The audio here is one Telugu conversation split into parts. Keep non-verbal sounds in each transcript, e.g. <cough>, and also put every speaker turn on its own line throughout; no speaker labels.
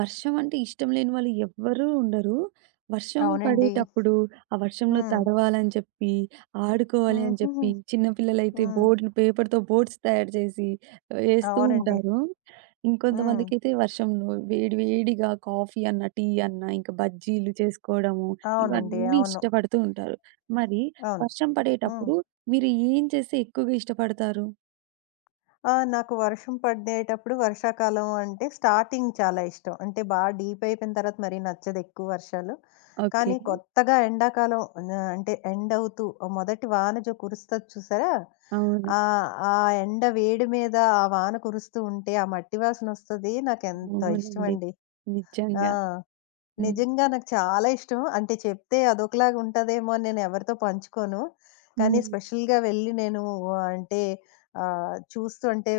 వర్షం అంటే ఇష్టం లేని వాళ్ళు ఎవ్వరూ ఉండరు. వర్షం
అవునండి.
పడేటప్పుడు, ఆ వర్షంలో
హ్మ్.
తడవాలని చెప్పి, ఆడుకోవాలి అని
హుహుహు.
చెప్పి, చిన్న పిల్లలైతే
హ్మ్.
బోర్డ్‌లు పేపర్‌తో బోర్డ్స్ తయారు చేసి వేస్తూ
అవునండి.
ఉంటారు.
హ్మ్.
ఇంకొంతమందికైతే వర్షంలో వేడి వేడిగా కాఫీ అన్నా, టీ అన్నా, ఇంకా బజ్జీలు చేసుకోవడము,
అవునండి.
ఇవన్నీ
అవును.
ఇష్టపడుతూ ఉంటారు. మరి
అవును.
వర్షం
హ్మ్.
పడేటప్పుడు మీరు ఏం చేస్తే ఎక్కువగా ఇష్టపడతారు?
ఆ! నాకు వర్షం పడేటప్పుడు వర్షాకాలం అంటే స్టార్టింగ్ చాలా ఇష్టం. అంటే బాగా డీప్ అయిపోయిన తర్వాత మరీ నచ్చదు ఎక్కువ వర్షాలు.
ఓకే.
కానీ కొత్తగా ఎండాకాలం అంటే ఎండ్ అవుతూ మొదటి వాన జో కురుస్తది చూసారా?
అవును.
ఆహ్, ఆ ఎండ వేడి మీద ఆ వాన కురుస్తూ ఉంటే ఆ మట్టి వాసనొస్తది. నాకెంత
అవునండి.
ఇష్టమండి. ఆ!
నిజంగా. హ్మ్.
నిజంగా నాకు చాలా ఇష్టం. అంటే చెప్తే అదొకలాగా ఉంటదేమో అని నేను ఎవరితో పంచుకోను. కానీ
హ్మ్.
స్పెషల్‌గా వెళ్ళి నేను ఆ, అంటే చూస్తూ అంటే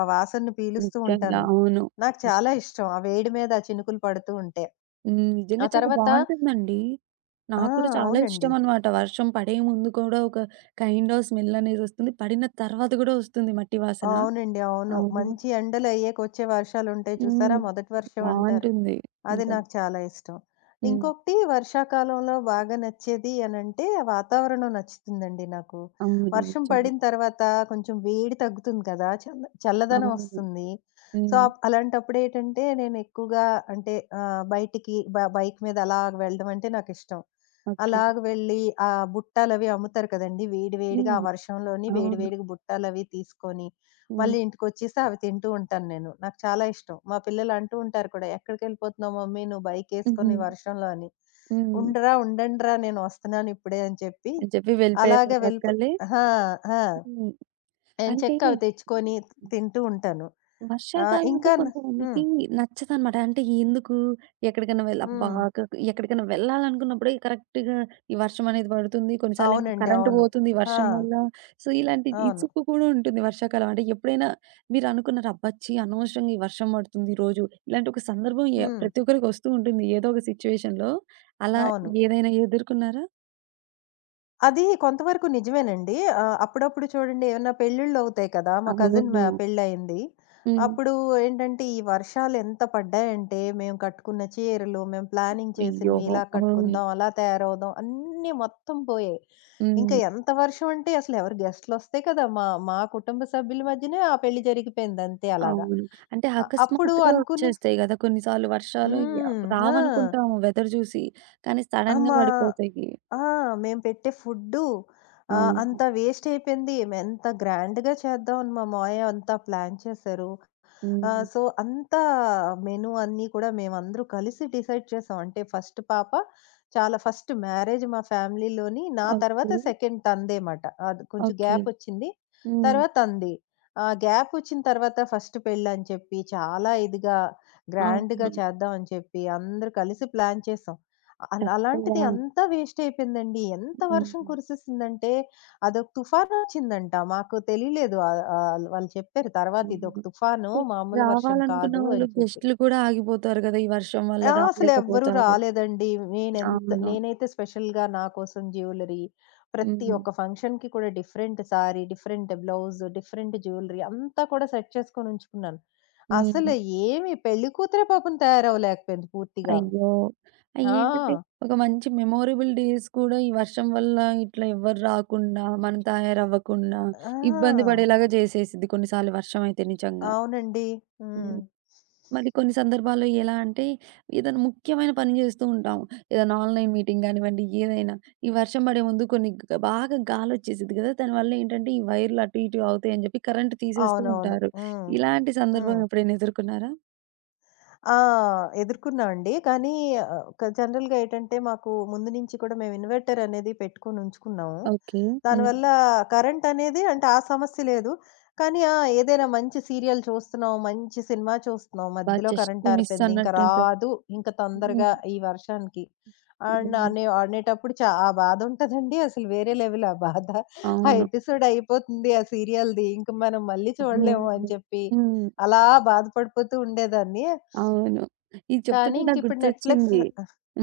ఆ వాసనను పీలుస్తూ
నిజంగా.
ఉంటాను.
అవును.
నాకు చాలా ఇష్టం. ఆ వేడి మీద ఆ చినుకులు పడుతూ ఉంటే.
హ్మ్.
ఆ
నిజంగా చాలా
తర్వాత
బావుంటుందండి.
ఆ!
నాకు కూడా చాలా
అవునండి.
ఇష్టమనమాట. వర్షం పడే ముందు కూడా ఒక కైండ్ ఆఫ్ స్మెల్ అనేదొస్తుంది. పడిన తర్వాత గూడా వస్తుంది మట్టి వాసన.
అవునండి. అవును.
అవును.
మంచి ఎండలు అయ్యాక వచ్చే వర్షాలుంటాయి చూసారా?
హ్మ్.
మొదటి వర్షం అంటారు.
బావుంటుంది.
అది
నిజం.
నాకు చాలా ఇష్టం.
హ్మ్.
ఇంకొకటి వర్షాకాలంలో బాగా నచ్చేది అనంటే, వాతావరణం నచ్చుతుందండి నాకు.
అవును.
వర్షం
నిజంగా.
పడిన తర్వాత కొంచెం వేడి తగ్గుతుంది కదా! చల్లదనం
అవును.
వస్తుంది. సో,
హ్మ్.
అలాంటప్పుడేటంటే నేనెక్కువగా అంటే ఆహ్, బయటికి బైక్ మీద అలాగ వెళ్ళడం అంటే నాకిష్టం.
ఓకే.
అలాగ వెళ్ళి ఆ బుట్టలవి అమ్ముతారు కదండీ!
హ్మ్.
వేడి
అవును.
వేడిగా బుట్టలవి తీసుకొని,
హ్మ్.
మళ్ళీ ఇంటికొచ్చేసి అవి తింటూ ఉంటాను నేను. నాకు చాలా ఇష్టం. మా పిల్లలు అంటూ ఉంటారు కూడా, "ఎక్కడికెళ్ళిపోతున్నావు మమ్మీ నువ్వు
హుహు.
బైకేసుకొని వర్షంలో" అని.
హ్మ్.
"ఉండరా, ఉండండిరా నేను వస్తున్నాను ఇప్పుడే" అని చెప్పి
అని చెప్పి
అలాగా వెళ్ళిపో
వెళ్ళిపోయేవాళ్ళొక్కళ్ళే.
ఆ! ఆ!
హ్మ్. అంటే
ఎంచక్కా అవి తెచ్చుకొని తింటూ ఉంటాను.
వర్షాకాలం అంటే
ఇంకా
కొంతమందికి
హ్మ్.
నచ్చదనమాట. అంటే ఎందుకు ఎక్కడికైనా వెళ్ అబ్బా!
హ్మ్.
క ఎక్కడికైనా వెళ్ళాలనుకున్నప్పుడే కరెక్ట్‌గా ఈ వర్షం అనేది పడుతుంది. కొన్నిసార్లేమో
అవునండి.
కరెంట్
అవును.
పోతుంది ఈ
ఆ!
వర్షం వల్ల. సో, ఇలాంటి
అవును.
ఇసుక్కు కూడా ఉంటుంది వర్షాకాలం. అంటే ఎప్పుడైనా మీరనుకున్నారా అబ్బా! ఛీ! అనవసరంగా ఈ వర్షం పడుతుంది ఈరోజు. ఇలాంటి ఒక సందర్భం
హ్మ్.
ప్రతి ఒక్కరికి వస్తూ ఉంటుంది ఏదో ఒక సిచ్యుయేషన్‌లో. అలా
అవును.
ఏదైనా ఎదుర్కొన్నారా?
అది కొంతవరకు నిజమేనండి. అప్పుడప్పుడు చూడండి ఏమన్నా పెళ్ళిళ్ళవుతాయి కదా! మా కజిన్
అవును.
పెళ్ళయింది.
హ్మ్.
అప్పుడు ఏంటంటే, ఈ వర్షాలు ఎంత పడ్డాయంటే, మేము కట్టుకున్న చీరలు, మేము ప్లానింగ్
అయ్యో!
చేసినవి, ఇలా
అవును.
కట్టుకుందాం, అలా తయారవుదాం అన్నీ మొత్తం పోయాయి. ఇంకా
హ్మ్.
ఎంత వర్షం అంటే అసలు ఎవరు గెస్ట్‌లొస్తే కదా! మా మా కుటుంబ సభ్యుల మధ్యనే ఆ పెళ్లి జరిగిపోయిందంతే అలాగా.
అవును. అంటే
అప్పుడు
అకస్మాత్తుగా
అనుకుని
వచ్చేస్తాయి గదా! కొన్నిసార్లు వర్షాలు
హ్మ్. ఆ!
రావనుకుంటాము వెదర్ జూసి. కానీ
ఆ!
సడెన్‌గా
మా
పడిపోతాయి.
ఆ! మేము పెట్టే ఫుడ్డు
అవును.
అంత వేస్ట్ అయిపోయింది. ఎంత గ్రాండ్‌గా చేద్దామని మా మావయ్య అంతా ప్లాన్ చేశారు.
హ్మ్.
సో, అంతా మెను అన్నీ కూడా మేమందరూ కలిసి డిసైడ్ చేసాం. అంటే ఫస్ట్ పాప చాలా ఫస్ట్ మ్యారేజ్ మా ఫ్యామిలీలోని. నా తర్వాత
ఓకే.
సెకండ్ తనదేమాట. అది కొంచెం
ఓకే.
గ్యాప్ వచ్చింది.
హ్మ్.
తర్వాత తనది. ఆ గ్యాప్ వచ్చిన తర్వాత ఫస్ట్ పెళ్ళని చెప్పి చాలా ఇదిగా గ్రాండ్‌గా
అవును.
చేద్దాం అని చెప్పి అందరూ కలిసి ప్లాన్ చేసాం. అల
తక్కువ.
అలాంటిది అంతా వేస్ట్ అయిపోయిందండి. ఎంత వర్షం
హ్మ్.
కురిసేసిందంటే, అదొక తుఫానొచ్చిందంట. మాకు తెలియలేదు. ఆహ్, ఆహ్, వాళ్ళు చెప్పారు తర్వాత, "ఇదొక
అవును.
తుఫాను,
అంటే
మామూలు వర్షం
రావాలనుకున్న
కాదు"
వాళ్ళు
అని చెప్పి.
గెస్టులు కూడా ఆగిపోతారు గదా! ఈ వర్షం వల్ల
ఆ! అసలెవ్వరూ
రాలేకపోతారు.
రాలేదండి.
అవును.
నేనైతే స్పెషల్‌గా నా కోసం జ్యువెలరీ, ప్రతి
హ్మ్.
ఒక్క ఫంక్షన్‌కి కూడా different sari, different blouse, different jewellery అంతా కూడా సెట్ చేసుకొని ఉంచుకున్నాను.
హ్మ్.
అసలు ఏమి పెళ్లి కూతురే పాపం తయారవ్వలేకపోయింది పూర్తిగా.
అయ్యో! అయ్యేంటంటే
ఆ!
ఒక మంచి మెమోరబుల్ డేస్ కూడా ఈ వర్షం వల్ల ఇట్లా ఎవ్వరు రాకుండా, మనం తయారవ్వకుండా ఇబ్బంది
ఆ!
పడేలాగా జేసేసిద్ది కొన్నిసార్లు వర్షమయితే నిజంగా.
అవునండి. హ్మ్.
హ్మ్. మరి కొన్ని సందర్భాల్లో ఎలా అంటే ఏదైనా ముఖ్యమైన పని జేస్తూ ఉంటాం. ఏదైనా ఆన్‌లైన్ మీటింగ్ గానివ్వండి, ఏదైనా. ఈ వర్షం పడే ముందు కొన్ని గ బాగా గాలోచ్చేసిద్ది గదా! దానివల్ల ఏంటంటే ఈ వైర్లు అటు ఇటు అవుతాయని జెప్పి కరెంట్ తీసేస్తూ
అవునవును.
ఉంటారు.
హ్మ్.
ఇలాంటి సందర్భం
హ్మ్.
ఎప్పుడైనా ఎదుర్కొన్నారా?
ఆ! ఎదుర్కున్నా అండి. కానీ ఆహ్, క జనరల్‌గా ఏటంటే మాకు ముందు నుంచి కూడా మేము ఇన్వర్టర్ అనేది పెట్టుకొని ఉంచుకున్నాము.
ఓకే. హ్మ్.
దానివల్ల కరెంట్ అనేది అంటే ఆ సమస్య లేదు. కానీ ఆ! ఏదైనా మంచి సీరియల్ చూస్తున్నాం, మంచి సినిమా చూస్తున్నాం, మధ్యలో
జస్ట్
కరెంట్
మిస్
ఆరిపోయింది. ఇంక
అన్నట్టుంటది.
రాదు. ఇంక తొందరగా
హ్మ్.
ఈ వర్షానికి అండ్
అవును.
అనే అనేటప్పుడు చా ఆ బాధ ఉంటదండి. అసలు వేరే లెవెల్ ఆ బాధ. ఆ
అవును.
ఎపిసోడ్ అయిపోతుంది ఆ సీరియల్‌ది. ఇంక మనం మళ్ళీ చూడలేము అని
అవును.
చెప్పి
హ్మ్.
అలా బాధపడిపోతూ ఉండేదాన్ని.
అవును. ఇది
కానీ
చెప్తుంటే నాకు
ఇంకిప్పుడు నెట్‌ఫ్లిక్స్
గుర్తొచ్చింది.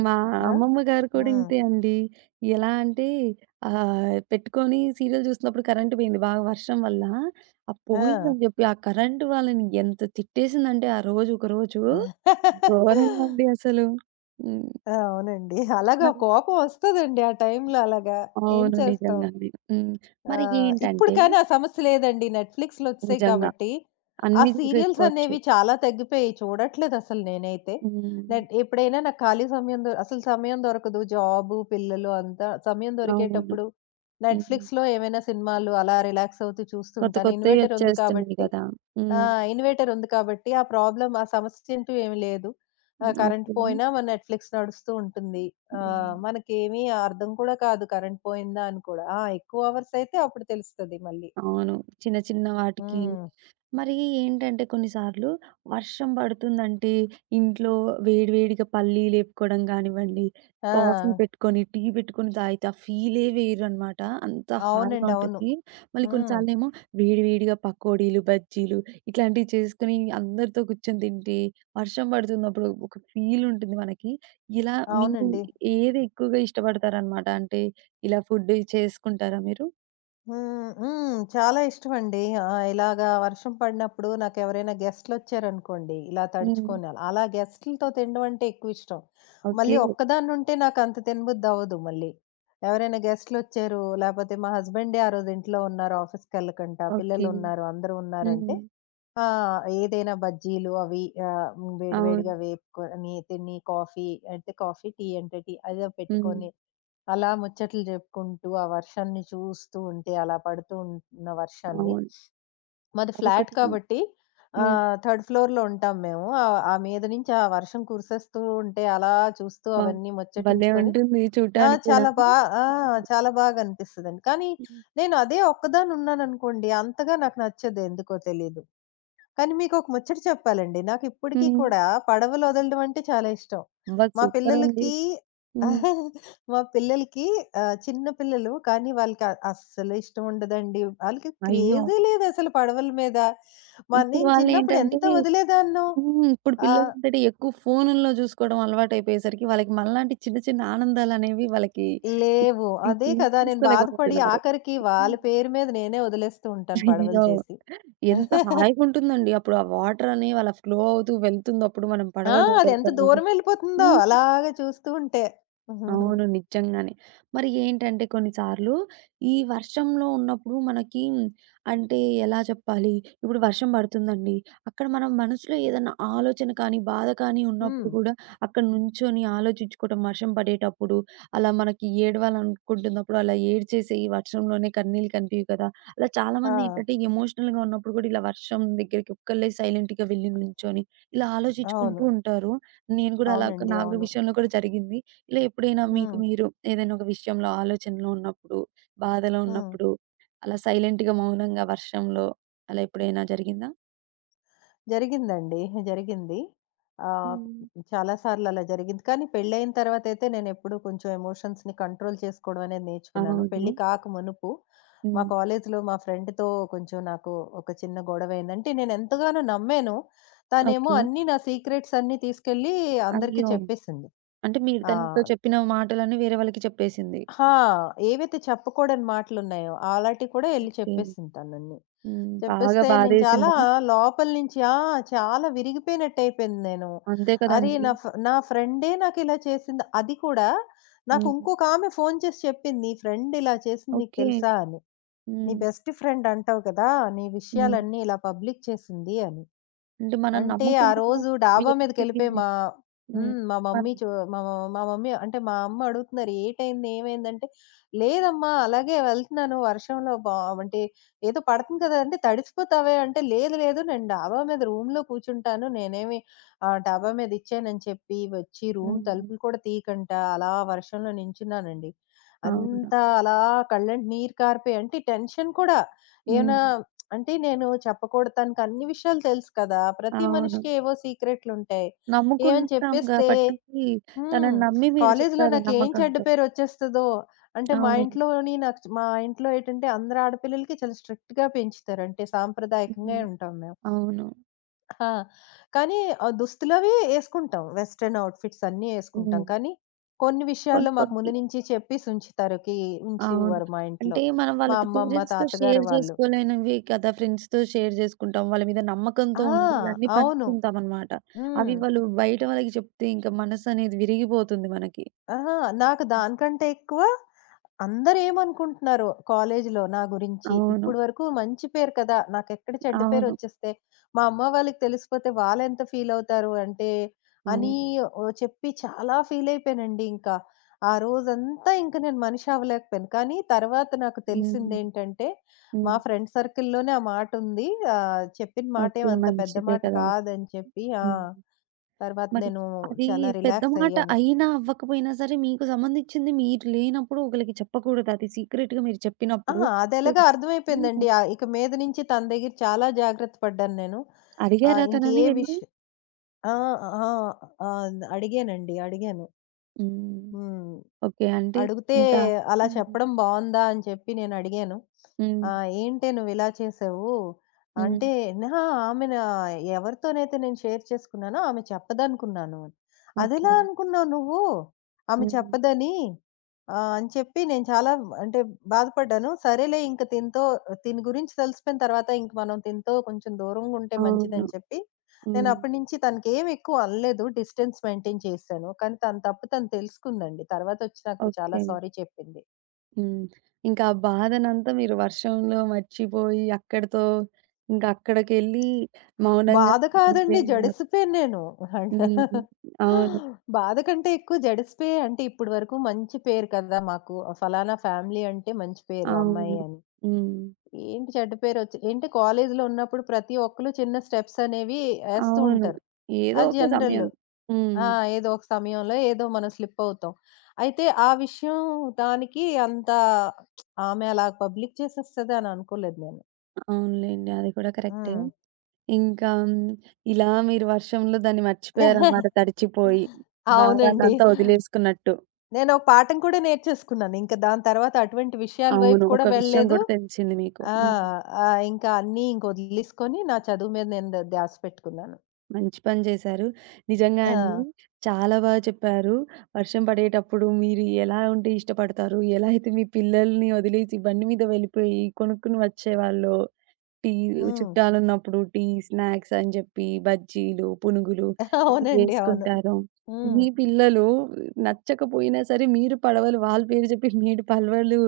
మా
ఆ!
అమ్మమ్మ గారు కూడా
హ్మ్.
ఇంతే అండి. ఎలా అంటే ఆహ్, పెట్టుకొని సీరియల్ చూస్తున్నప్పుడు కరెంట్ పోయింది బాగా వర్షం వల్ల. ఆ
ఆ!
పోయిందని చెప్పి ఆ కరెంట్ వాళ్ళని ఎంత తిట్టేసిందంటే ఆ రోజు ఒకరోజు ఘోరంగా అండి అసలు. హ్మ్.
అవునండి. అలాగా
మరి
కోపం వస్తదండి ఆ టైంలో అలాగా. ఏం
అవును.
చేస్తాం.
నిజంగానే. హ్మ్.
ఆ!
మరి
ఇప్పుడు
ఏంటంటే
కానీ ఆ సమస్య లేదండి. నెట్‌ఫ్లిక్స్‌లో వచ్చేసాయి
నిజంగా
కాబట్టి, ఆ
అన్నీ
సీరియల్స్
చూసేసుకోవచ్చు.
అనేవి చాలా తగ్గిపోయాయి. చూడట్లేదు అసలు నేనైతే.
హ్మ్.
నెట్ ఎప్పుడైనా నాకు ఖాళీ సమయం దొ అసలు సమయం దొరకదు. జాబు, పిల్లలు అంతా సమయం
అవును.
దొరికేటప్పుడు
హ్మ్.
నెట్‌ఫ్లిక్స్‌లో ఏమైనా సినిమాలు అలా రిలాక్స్ అవుతూ
కొత్త
చూస్తుంటాను. ఇన్వర్టర్ ఉంది
కొత్తయొచ్చేస్తున్నాయి
కాబట్టి
గదా!
ఆ!
హ్మ్.
ఇన్‌వర్టర్ ఉంది కాబట్టి, ఆ సమస్య అంటూ ఏమి లేదు. Current
okay.
పోయినా మన నెట్‌ఫ్లిక్స్ నడుస్తూ ఉంటుంది.
హ్మ్.
మనకేమీ అర్థం కూడా కాదు కరెంట్ పోయిందా అని కూడా. ఆ! ఎక్కువ అవర్స్ అయితే అప్పుడు తెలుస్తది మళ్ళీ.
అవును. చిన్న చిన్న వాటికి.
హ్మ్.
మరి ఏంటంటే కొన్నిసార్లు వర్షం పడుతుందంటే ఇంట్లో వేడివేడిగా పల్లి లేపుకోవడం కానివ్వండి, కాఫీ
ఆ!
పెట్టుకొని, టీ పెట్టుకొని తాగితే ఆ ఫీలే వేరనమాట. అంత హాయిగా
అవునండి. అవును.
ఉంటుంది. మళ్ళీ
హ్మ్.
కొన్నిసార్లేమో వేడివేడిగా పకోడీలు, బజ్జీలు ఇట్లాంటివి చేసుకొని అందరితో కూర్చొని తింటే వర్షం పడుతున్నప్పుడు ఒక ఫీల్ ఉంటుంది మనకి. ఇలా మీరు
అవునండి.
ఏది ఎక్కువగా ఇష్టపడతారనమాట? అంటే ఇలా ఫుడ్ చేసుకుంటారా మీరు?
హ్మ్. హ్మ్. చాలా ఇష్టమండి. ఇలాగా వర్షం పడినప్పుడు నాకెవరైనా గెస్ట్‌లొచ్చారనుకోండి, ఇలా
హ్మ్.
తడుచుకొని అలా. అలా గెస్ట్‌లతో తినడం అంటే ఎక్కువిష్టం.
ఓకే.
మళ్ళీ ఒక్కదాన్నుంటే నాకంత తినబుద్దవ్వదు మళ్ళీ. ఎవరైనా గెస్ట్‌లొచ్చారు, లేపోతే మా హస్బెండే ఆ రోజు ఇంట్లో ఉన్నారు, ఆఫీస్‌కెళ్ళకంట,
ఓకే.
పిల్లలున్నారు, అందరూ ఉన్నారంటే
హ్మ్.
ఆ! ఏదైనా బజ్జీలు అవి ఆహ్, వేడి
అవును.
వేడిగా వేపుకొని తిని కాఫీ టీ అంటే టీ అదో
హ్మ్.
పెట్టుకొని అలా ముచ్చట్లు జెప్పుకుంటూ, ఆ వర్షాన్ని చూస్తూ ఉంటే, అలా పడుతూ ఉన్న వర్షాన్ని
అవును.
మాది ఫ్లాట్
అదొకటి
కాబట్టి
హ్మ్.
థర్డ్ ఫ్లోర్‌లో ఉంటాం మేము. ఆ మీద నుంచి ఆ వర్షం కురిసేస్తూ ఉంటే, అలా చూస్తూ
వా
అవన్నీ
భలే
ముచ్చటించుకొని
ఉంటుంది
ఆ!
చూడటానికి కూడా.
చాలా బా ఆ!
హ్మ్.
చాలా బాగా అనిపిస్తదండి. కానీ
హ్మ్.
నేను అదే ఒక్కదాన్నున్నాననుకోండి, అంతగా నాకు నచ్చదు ఎందుకో తెలీదు. కానీ మీకొక ముచ్చట చెప్పాలండి. నాకిప్పటికి
హ్మ్.
కూడా పడవలు వదలడం అంటే చాలా ఇష్టం.
అబ్బా!
మా
సూపరండి.
పిల్లలకి
హ్మ్.
<laughs> మా పిల్లలకి చిన్న పిల్లలు కానీ వాళ్ళకి అస్సలు ఇష్టం ఉండదండి. ఆళ్ళకి
అయ్యో!
క్రేజే లేదసలు పడవల మీద.
ఇప్పుడు
నేను చిన్నప్పుడు
వాళ్ళేంటంటే
ఎంత వదిలేదాన్నో.
హ్మ్. ఇప్పుడు
ఆహ్,
పిల్లలేంటంటే ఎక్కువ ఫోనుల్లో చూసుకోవడం అలవాటయిపోయేసరికి వాళ్ళకి మనలాంటి చిన్న చిన్న ఆనందాలనేవి వాళ్ళకి
లేవు.
హ్మ్.
అదే
హ్మ్.
కదా! నేను బాధపడి
తీసుకోలేకపోతున్నారు.
ఆఖరికి వాళ్ళ
హ్మ్.
పేరు మీద నేనే వదిలేస్తూ ఉంటాను పడవలు
అయ్యో!
చేసి.
ఎంత
<laughs>
హాయిగుంటుందండి అప్పుడు ఆ వాటరని అలా ఫ్లో అవుతూ వెళ్తుందప్పుడు మనం
ఆ!
పడవలో
అదెంత
వెళ్తాము.
దూరమెళ్ళిపోతుందో
హ్మ్.
అలాగా చూస్తూ ఉంటే.
అవును.
<laughs>
నిజంగానే. మరి ఏంటంటే కొన్నిసార్లు ఈ వర్షంలో ఉన్నప్పుడు మనకి అంటే ఎలా చెప్పాలి? ఇప్పుడు వర్షం పడుతుందండి. అక్కడ మనం మనసులో ఏదన్నా ఆలోచన కానీ, బాధ కానీ ఉన్నప్పుడు
హ్మ్.
కూడా అక్కడ నుంచొని ఆలోచించుకోవటం వర్షం పడేటప్పుడు, అలా మనకి ఏడవాలనుకుంటున్నప్పుడు అలా ఏడ్చేసి ఈ వర్షంలోనే కన్నీళ్ళు కనిపియవు కదా! అలా
ఆ!
చాలామంది ఏంటంటే ఎమోషనల్‌గా ఉన్నప్పుడు కూడా ఇలా వర్షం దగ్గరికి ఒక్కళ్ళే సైలెంట్‌గా వెళ్లి నుంచొని ఇలా
అవును.
ఆలోచించుకుంటూ ఉంటారు. నేను కూడా అలా ఒక
అవునండి.
నా
అవును.
విషయంలో కూడా జరిగింది. ఇలా ఎప్పుడైనా మీకు
హ్మ్.
మీరు ఏదైనా ఒక విషయంలో ఆలోచనలో ఉన్నప్పుడు, బాధలో
హ్మ్.
ఉన్నప్పుడు అలా సైలెంట్‌గా మౌనంగా వర్షంలో అలా ఎప్పుడైనా జరిగిందా?
జరిగిందండి. జరిగింది. ఆహ్,
హ్మ్.
చాలా సార్లు అలా జరిగింది. కానీ పెళ్ళయిన తర్వాతయితే నేనెప్పుడూ కొంచెం ఎమోషన్స్‌ని కంట్రోల్ చేసుకోవడం అనేది నేర్చుకున్నాను. పెళ్లి
అవును.
కాక మునుపు మా
హ్మ్.
కాలేజీలో మా ఫ్రెండ్‌తో కొంచెం నాకు ఒక చిన్న గొడవయింది. అంటే నేనెంతగానో నమ్మాను. తనేమో
ఓకే.
అన్నీ నా సీక్రెట్స్ అన్నీ తీసుకెళ్ళి అందరికీ
అయ్యో!
చెప్పేసింది.
అంటే మీరు
ఆ!
తనతో చెప్పిన మాటలన్నీ వేరే వాళ్ళకి చెప్పేసింది.
హా! ఏవైతే చెప్పకూడని మాటలున్నాయో, ఆలాటివి కూడా ఎళ్లి
ఓకే.
చెప్పేసింది తనన్నీ.
హ్మ్. బాగా
చెప్పేస్తే నేను చాలా
బాధేసిందా?
లోపల నుంచి ఆ! చాలా విరిగిపోయినట్టయిపోయింది నేను.
అంతే
అరే!
కదండీ.
నా ఫ్రెండే నాకిలా చేసింది. అది కూడా నాకు
హ్మ్.
ఇంకొక ఆమె ఫోను చేసి చెప్పింది. "నీ ఫ్రెండ్ ఇలా చేసింది నీకు
ఓకే.
తెలుసా?" అని. "నీ
హ్మ్.
బెస్ట్ ఫ్రెండ్ అంటావు కదా! నీ
హ్మ్.
విషయాలన్నీ ఇలా పబ్లిక్ చేసింది" అని.
అంటే మనం
అంటే ఆ
నమ్ముకున్న
రోజు డాబా
వ్యక్తి
మీదకెళ్ళిపోయి
హ్మ్.
మా
హ్మ్.
హ్మ్.
అవును.
మా మ మా మమ్మీ అంటే మా అమ్మ అడుగుతున్నారు, "ఏటయింది? ఏమైందంటే?" "లేదమ్మా అలాగే వెళ్తున్నాను వర్షంలో అంటే ఏదో పడుతుంది కదా! అంటే తడిసిపోతావే" అంటే, "లేదు లేదు నేను డాబా మీద రూమ్‌లో కూర్చుంటాను. నేనేమి డాబా మీద ఇచ్చానని చెప్పి వచ్చి రూమ్ తలుపులు కూడా తీయకంట అలా వర్షంలో నించున్నానండి. అంతా అలా కళ్ళంట నీరు కారిపోయి" అంటే టెన్షన్ కూడా ఏమైనా
హ్మ్.
అంటే నేను చెప్పకూడదు తనకు అన్ని విషయాలు తెలుసు కదా! ప్రతి
అవును.
మనిషికి ఏవో సీక్రెట్లుంటాయి. ఏమని
నమ్ముకుంటాం
చెప్పేస్తే,
గాబట్టి,
హ్మ్.
తనని నమ్మి మీరు
కాలేజీలో
చెప్పారు
నాకేం చెడ్డ
నమ్మకంతో.
పేరొచ్చేస్తదో! అంటే
అవును.
మా ఇంట్లో ఏటంటే అందరు ఆడపిల్లలకి చాలా స్ట్రిక్ట్‌గా పెంచుతారు. అంటే సాంప్రదాయకంగా
హ్మ్.
ఉంటాం మేము.
అవును.
ఆ! కానీ దుస్తులవి యేసుకుంటాం. వెస్టర్న్ ఔట్‌ఫిట్స్ అన్నీ యేసుకుంటాం.
హ్మ్.
కానీ కొన్ని
కొన్ని
విషయాల్లో మాకు
కొన్ని
ముందు నుంచి చెప్పేసి ఉంచుతారుకి
అవును.
ఉంచేవారు మా ఇంట్లో.
అంటే మనం
మా
వాళ్ళతో
అమ్మమ్మ,
పేరెంట్స్‌తో షేర్
తాతగారు వాళ్ళు.
జేసుకోలేనివి కదా! ఫ్రెండ్స్‌తో షేర్ జేసుకుంటాం. వాళ్ళ మీద
ఆ!
నమ్మకంతో ఉండి అన్నీ
అవును.
పంచుకుంటామనమాట. అవి
హ్మ్.
వాళ్ళు బయట వాళ్ళకి చెప్తే ఇంకా మనసనేది విరిగిపోతుంది మనకి.
అహా! నాకు దానికంటే ఎక్కువ అందరేమనుకుంటున్నారో కాలేజీలో నా గురించి.
అవును.
ఇప్పటి వరకు మంచి పేరు కదా! నాకెక్కడ చెడ్డ పేరు
అవును.
వచ్చేస్తే, మా అమ్మ వాళ్ళకి తెలిసిపోతే వాళ్ళెంత ఫీలవుతారు అంటే, అని
అవును.
చెప్పి చాలా ఫీలయిపోయానండి ఇంకా. ఆ రోజంతా ఇంక నేను మనిషి అవ్వలేకపోయాను. కానీ తర్వాత నాకు
హ్మ్.
తెలిసిందేంటంటే, మా
హ్మ్.
ఫ్రెండ్ సర్కిల్‌లోనే ఆ మాటుంది. చెప్పిన
ఓకే.
మాటేం అంత పెద్ద
మంచిదే
మాట
కదా!
కాదని చెప్పి ఆ!
హ్మ్.
తర్వాత
మరి
నేను
అది
చాలా
పెద్ద
రిలాక్స్
మాట
అయ్యాను.
అయినా, అవ్వకపోయినా సరే మీకు సంబంధించింది మీరు లేనప్పుడు ఒకళ్ళకి చెప్పకూడదు. అది సీక్రెట్‌గా మీరు
ఆ!
చెప్పినప్పుడు
అదెలాగో
సరే హ్మ్.
అర్థమైపోయిందండి. ఇక మీద నుంచి తన దగ్గర చాలా జాగ్రత్త పడ్డాను నేను. ఆహ్,
అడిగారా
ఇంకే
తనని వెళ్లి?
విష్ ఆ! ఆ! ఆ! అడిగానండి. అడిగాను.
హ్మ్.
హ్మ్.
ఓకే. అంటే
అడిగితే
ఇంకా
అలా
హ్మ్.
చెప్పడం బావుందా? అని చెప్పి నేనడిగాను.
హ్మ్.
"ఏంటే నువ్విలా చేసావు?"
హ్మ్.
అంటే, "అహా! ఆమె నా ఎవరితోనైతే నేను షేర్ చేసుకున్నానో ఆమె చెప్పదనుకున్నాను." అని.
ఓకే.
"అదెలా అనుకున్నావు నువ్వు? ఆమె
హ్మ్.
చెప్పదని?" అని చెప్పి నేను చాలా అంటే బాధపడ్డాను. సరేలే ఇంక తినతో తిని గురించి తెలిసిపోయిన తర్వాత ఇంక మనం తినతో కొంచెం దూరంగుంటే
అవును.
మంచిదని చెప్పి
హ్మ్.
నేనప్పటి నుంచి తనకేమి ఎక్కువ అనలేదు. డిస్టెన్స్ మెయింటైన్ చేశాను. కానీ తన తప్పు తను తెలుసుకుందండి. తర్వాతొచ్చి నాకు చాలా
ఓకే.
సారీ చెప్పింది.
హ్మ్. ఇంకా ఆ బాధనంతా మీరు వర్షంలో మర్చిపోయి అక్కడితో ఇంకా అక్కడికెళ్ళి మౌనంగా
బాధ
మీరే
కాదండి
ఉన్నారు.
జడిసిపోయాను నేను.
హ్మ్. అవును.
<gasps> బాధ కంటే ఎక్కువ జడిసిపోయి అంటే ఇప్పటి వరకు మంచి పేరు కదా! మాకు ఫలానా ఫ్యామిలీ అంటే మంచి పేరు ఆ అమ్మాయి
అవును.
అని.
హ్మ్.
ఏంటి చెడ్డ పేరొచ్చి ఏంటే కాలేజీలో ఉన్నప్పుడు ప్రతి ఒక్కళ్ళు చిన్న స్టెప్స్ అనేవి ఏస్తూ
అవును.
ఉంటారు.
ఏదో
అది
ఒక
జనరల్.
సమయం. హ్మ్.
ఆ! ఏదో ఒక సమయంలో ఏదో మనం స్లిప్ అవుతాం. అయితే ఆ విషయం దానికి అంత ఆమె అలా పబ్లిక్ చేసేస్తది అని అనుకోలేదు నేను.
అవునులెండి. అది కూడా కరెక్టే.
హ్మ్.
ఇంకా హ్మ్, ఇలా మీరు వర్షంలో దాన్ని మర్చిపోయారన్నమాట
<laughs>
తడిచిపోయి.
అవునండి.
భారాన్నంతా వదిలేసుకున్నట్టు.
నేను ఒక పాఠం కూడా నేర్చేసుకున్నాను. ఇంక దాని తర్వాత అటువంటి విషయాల వైపు
అవును. ఒక
కూడా
విషయం
వెళ్ళలేదు.
కూడా తెలిసింది మీకు.
ఆ!
హ్మ్.
ఆ! ఇంకా అన్నీ ఇంక వదిలేసుకొని నా చదువు మీద నేను ధ్యాస పెట్టుకున్నాను.
మంచి పని చేశారు. నిజంగా అండి.
ఆ!
చాలా బాగా చెప్పారు. వర్షం పడేటప్పుడు మీరు ఎలా ఉంటే ఇష్టపడతారు? ఎలా అయితే మీ పిల్లల్ని వదిలేసి బండి మీద వెళ్ళిపోయి కొనుక్కుని వచ్చేవాళ్ళో టీ
హ్మ్.
చుట్టాలున్నప్పుడు టీ, స్నాక్స్ అని జెప్పి బజ్జీలు, పునుగులు ఇవి
అవునండి. అవును.
జేసుకుంటారు.
హ్మ్.
మీ పిల్లలు నచ్చకపోయినా సరే మీరు పడవలు వాళ్ళ పేరు జెప్పి మీరు పడవలు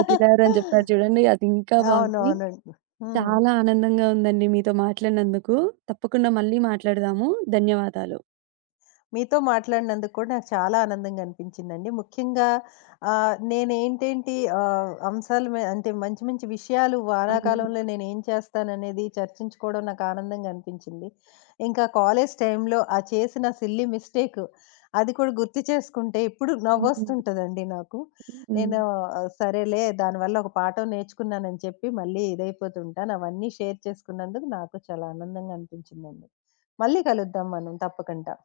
వదిలారని జెప్పారు చూడండి. అది ఇంకా బాగుంది.
అవునవునండి. హ్మ్. <laughs>
చాలా ఆనందంగా ఉందండి మీతో మాట్లాడినందుకు. తప్పకుండా మళ్ళీ మాట్లాడదాము. ధన్యవాదాలు.
మీతో మాట్లాడినందుకు కూడా నాకు చాలా ఆనందంగా అనిపించిందండి. ముఖ్యంగా ఆహ్, నేనేంటేంటి ఆహ్, అంశాల మే అంటే మంచి మంచి విషయాలు
అవును.
వానాకాలంలో నేనేం చేస్తాననేది చర్చించుకోవడం నాకు ఆనందంగా అనిపించింది. ఇంకా కాలేజ్ టైంలో ఆ చేసిన సిల్లీ మిస్టేకు అది కూడా గుర్తు చేసుకుంటే ఇప్పుడు
హ్మ్.
నవ్వొస్తుంటదండి నాకు.
హ్మ్.
నేను సరేలే దానివల్ల ఒక పాఠం నేర్చుకున్నానని చెప్పి మళ్ళీ ఇదైపోతుంటాను. అవన్నీ షేర్ చేసుకున్నందుకు నాకు చాలా ఆనందంగా అనిపించిందండి. మళ్ళీ కలుద్దాం మనం తప్పకుండా.